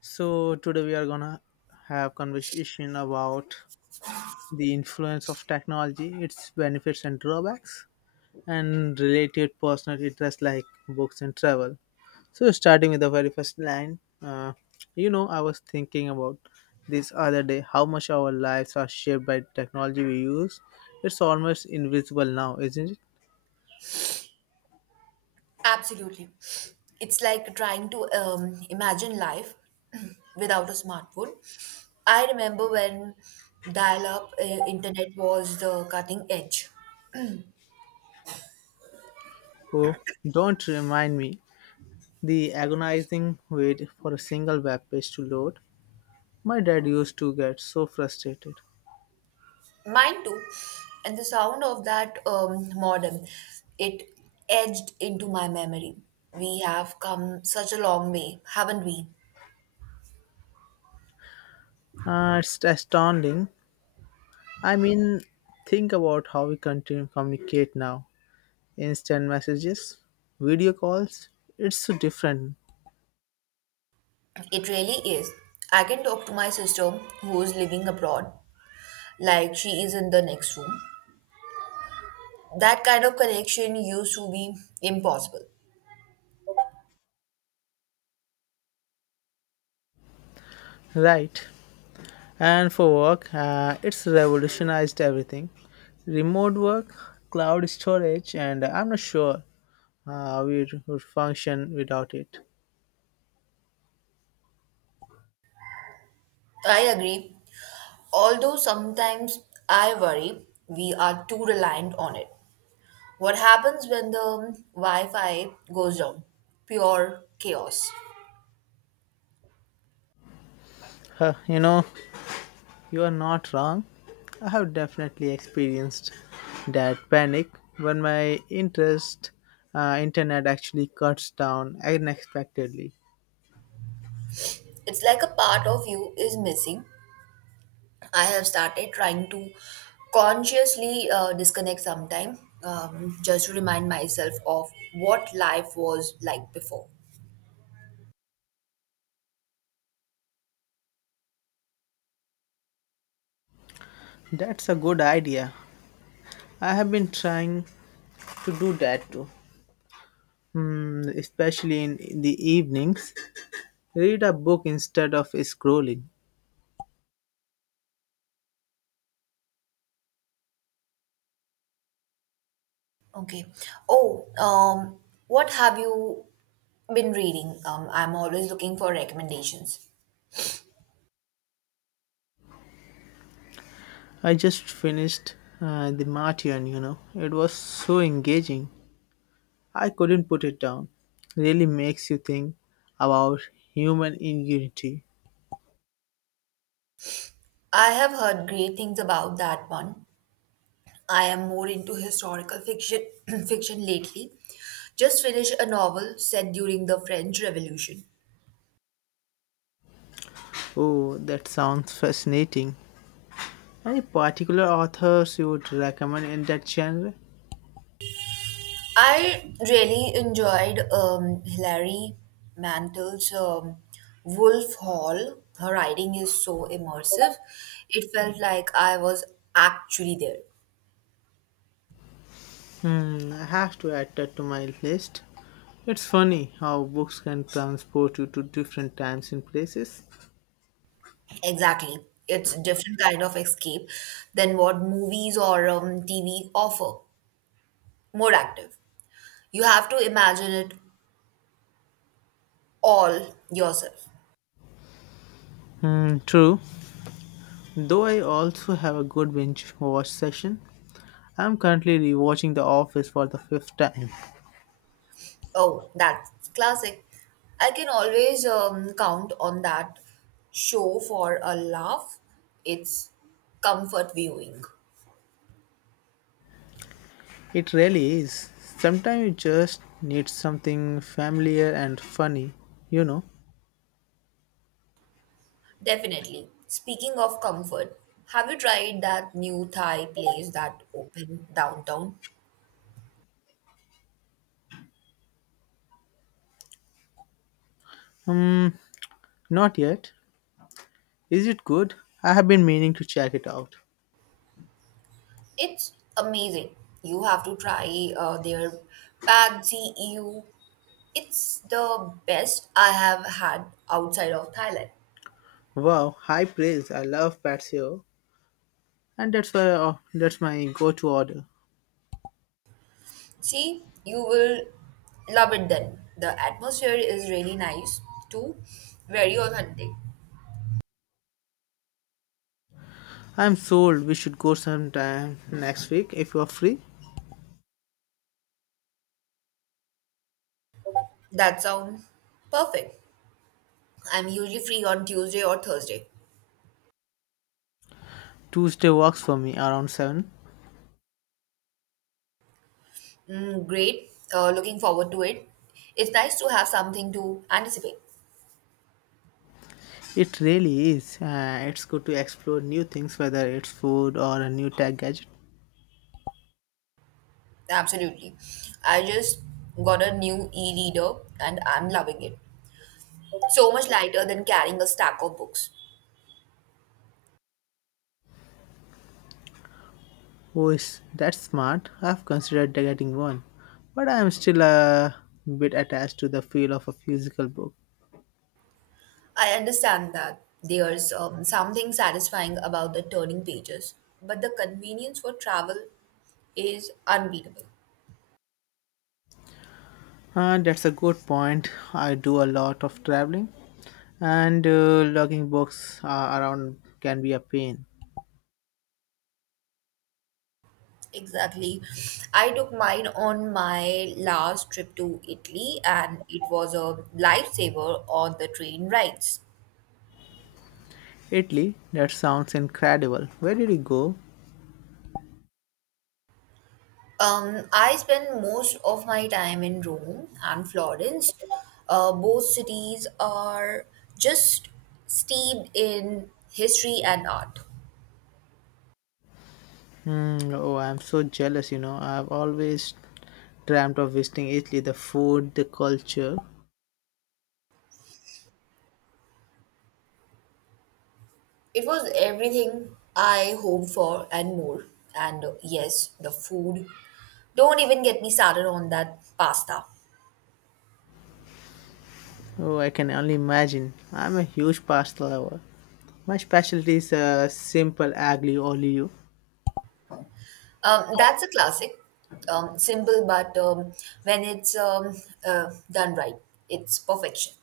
So today we are gonna have conversation about the influence of technology, its benefits and drawbacks, and related personal interests like books and travel. So starting with the very first line, I was thinking about this other day how much our lives are shaped by technology we use. It's almost invisible now, isn't it? Absolutely. It's like trying to imagine life without a smartphone. I remember when dial up internet was the cutting edge. Oh, don't remind me the agonizing wait for a single web page to load. My dad used to get so frustrated. Mine too. And the sound of that modem, it edged into my memory. We have come such a long way, haven't we? It's astounding. I mean, think about how we continue to communicate now. Instant messages, video calls, it's so different, It really is. I can talk to my sister who is living abroad, like she is in the next room. That kind of connection used to be impossible. right? And for work, it's revolutionized everything. Remote work, cloud storage, and I'm not sure we would function without it. I agree. Although sometimes I worry we are too reliant on it. What happens when the Wi Fi goes down? Pure chaos. Huh, you know, you are not wrong. I have definitely experienced that panic when my interest internet actually cuts down unexpectedly. It's like a part of you is missing. I have started trying to consciously disconnect sometime just to remind myself of what life was like before. That's a good idea. I have been trying to do that too. Especially in the evenings, read a book instead of scrolling. Okay. Oh, um, what have you Been reading. I'm always looking for recommendations. I just finished The Martian, you know. It was so engaging. I couldn't put it down. Really makes you think about human ingenuity. I have heard great things about that one. I am more into historical fiction fiction lately. Just finished a novel set during the French Revolution. Oh, that sounds fascinating. Any particular authors you would recommend in that genre? I really enjoyed Hilary Mantel's Wolf Hall. Her writing is so immersive. It felt like I was actually there. Hmm, I have to add that to my list. It's funny how books can transport you to different times and places. Exactly. It's a different kind of escape than what movies or TV offer. More active. You have to imagine it all yourself. Hmm, true. Though I also have a good binge watch session. I'm currently rewatching The Office for the fifth time. Oh, that's classic. I can always count on that show for a laugh. It's comfort viewing. It really is. Sometimes you just need something familiar and funny, you know. Definitely. Speaking of comfort, have you tried that new Thai place that opened downtown? Hmm, not yet. Is it good? I have been meaning to check it out. It's amazing. You have to try their Pak EU. It's the best I have had outside of Thailand. Wow, high praise. I love patio, and that's why oh, that's my go-to order. See, you will love it then. The atmosphere is really nice too, very authentic. I'm sold. We should go sometime next week if you're free. That sounds perfect. I'm usually free on Tuesday or Thursday. Tuesday works for me around 7. Mm, great. Looking forward to it. It's nice to have something to anticipate. It really is. It's good to explore new things whether it's food or a new tech gadget. Absolutely. I just got a new e-reader and I'm loving it. So much lighter than carrying a stack of books. Oh, is that smart? I've considered getting one, but I am still a bit attached to the feel of a physical book. I understand that there's something satisfying about the turning pages, but the convenience for travel is unbeatable. And that's a good point. I do a lot of traveling, and lugging books around can be a pain. Exactly. I took mine on my last trip to Italy and it was a lifesaver on the train rides. Italy, that sounds incredible. Where did you go? I spend most of my time in Rome and Florence. Both cities are just steeped in history and art. Hmm. Oh, I'm so jealous, you know. I've always dreamt of visiting Italy, the food, the culture. It was everything I hoped for and more. And yes, the food. Don't even get me started on that pasta. Oh, I can only imagine. I'm a huge pasta lover. My specialty is simple aglio olio. That's a classic. Simple, but when it's done right, it's perfection.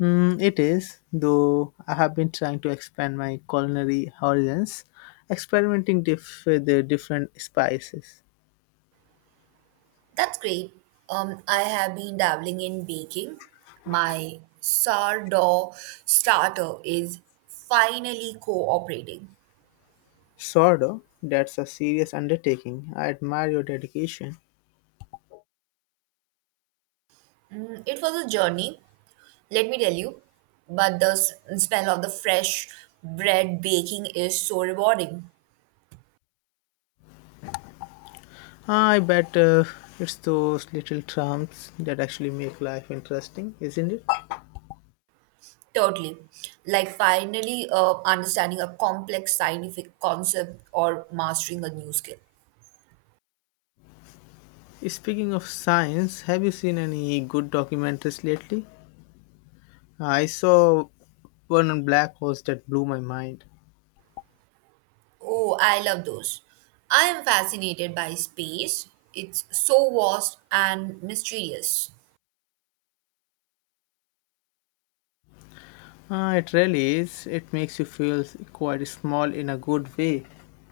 Mm, it is, though I have been trying to expand my culinary horizons, with the different spices. That's great. I have been dabbling in baking. My sourdough starter is finally cooperating. Sort of. That's a serious undertaking. I admire your dedication. Mm, it was a journey, let me tell you, but the smell of the fresh bread baking is so rewarding. I bet it's those little trumps that actually make life interesting, isn't it? Totally. Like finally understanding a complex scientific concept or mastering a new skill. Speaking of science, have you seen any good documentaries lately? I saw one on black holes that blew my mind. Oh, I love those. I am fascinated by space. It's so vast and mysterious. Ah, it really is. It makes you feel quite small in a good way,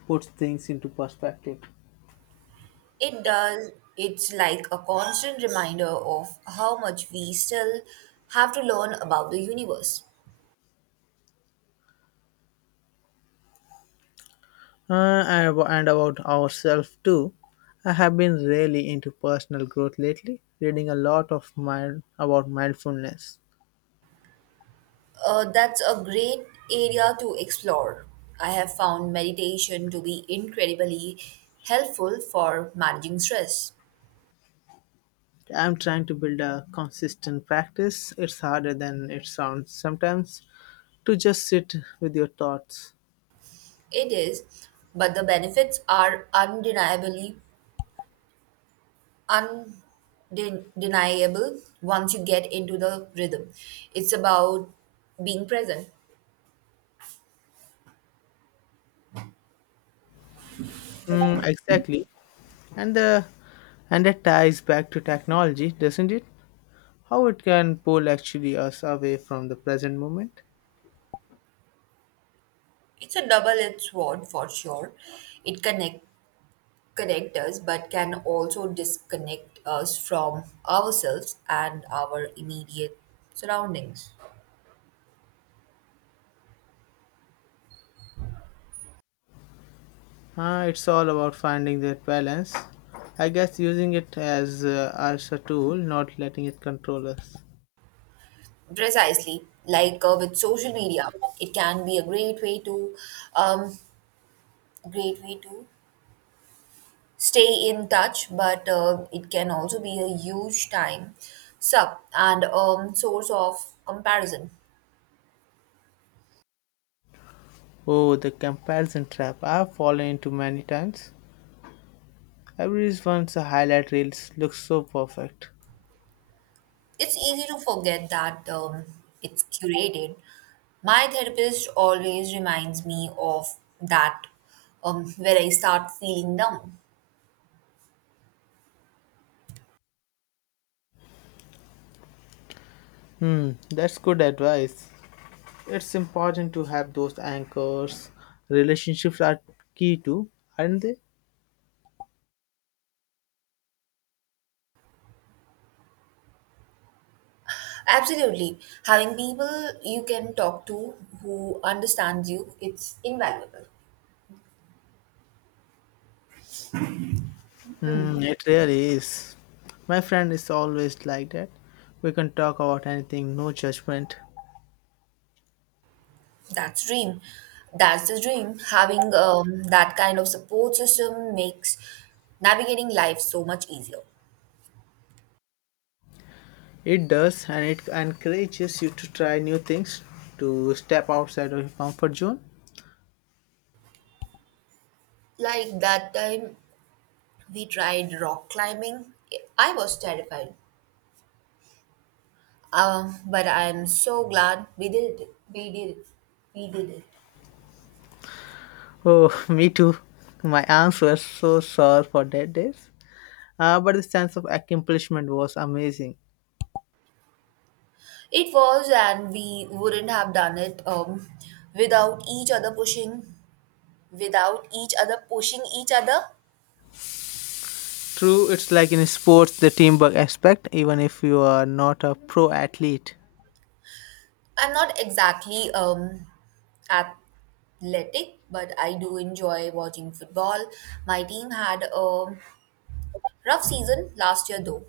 puts things into perspective. It does, it's like a constant reminder of how much we still have to learn about the universe. And abo- And about ourselves too. I have been really into personal growth lately, reading a lot of mind about mindfulness. That's a great area to explore. I have found meditation to be incredibly helpful for managing stress. I'm trying to build a consistent practice. It's harder than it sounds sometimes to just sit with your thoughts. It is, but the benefits are undeniably undeniable once you get into the rhythm. It's about being present. Mm, exactly. And the and that ties back to technology, doesn't it? How it can pull actually us away from the present moment. It's a double-edged sword for sure. It connect us, but can also disconnect us from ourselves and our immediate surroundings. It's all about finding that balance. I guess using it as as a tool, not letting it control us. Precisely, like with social media, it can be a great way to um, great way to stay in touch, but it can also be a huge time suck and source of comparison. Oh, the comparison trap! I've fallen into many times. Everyone's highlight reels looks so perfect. It's easy to forget that it's curated. My therapist always reminds me of that where I start feeling down. Hmm, that's good advice. It's important to have those anchors. Relationships are key too, aren't they? Absolutely, having people you can talk to who understands you, it's invaluable. Hmm, it really is. My friend is always like that. We can talk about anything, no judgment. That's dream. That's the dream. Having that kind of support system makes navigating life so much easier. It does, and it encourages you to try new things, to step outside of your comfort zone. Like that time we tried rock climbing. I was terrified. But I'm so glad We did it. Oh, me too. My arms were so sore for that days. But the sense of accomplishment was amazing. It was, and we wouldn't have done it without without each other pushing each other. True, it's like in sports, the teamwork aspect, even if you are not a pro athlete. I'm not exactly at athletic, but I do enjoy watching football. My team had a rough season last year, though.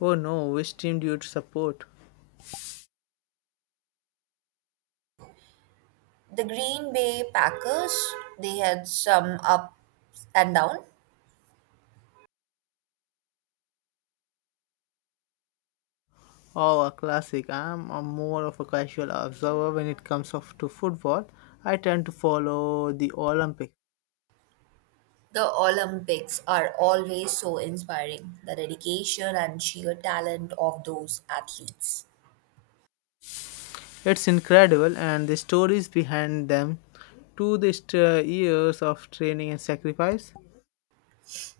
Oh no, which team do you support? The Green Bay Packers, they had some up and down. Oh, a classic. I'm a more of a casual observer when it comes of to football. I tend to follow the Olympics. The Olympics are always so inspiring. The dedication and sheer talent of those athletes. It's incredible, and the stories behind them years of training and sacrifice.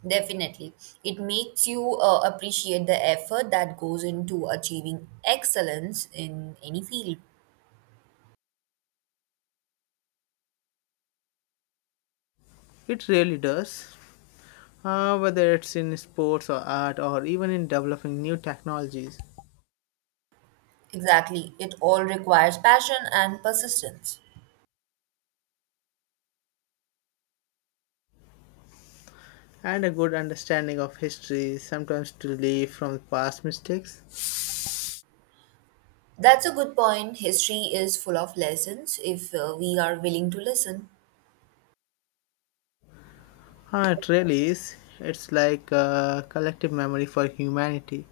Definitely. It makes you appreciate the effort that goes into achieving excellence in any field. It really does. Whether it's in sports or art or even in developing new technologies, Exactly. It all requires passion and persistence. and a good understanding of history, sometimes to learn from past mistakes. That's a good point. History is full of lessons if we are willing to listen. Ah, it really is. It's like a collective memory for humanity.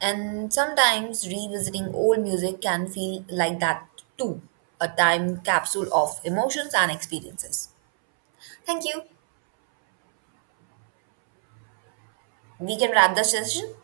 And sometimes revisiting old music can feel like that too, a time capsule of emotions and experiences. Thank you. We can wrap the session.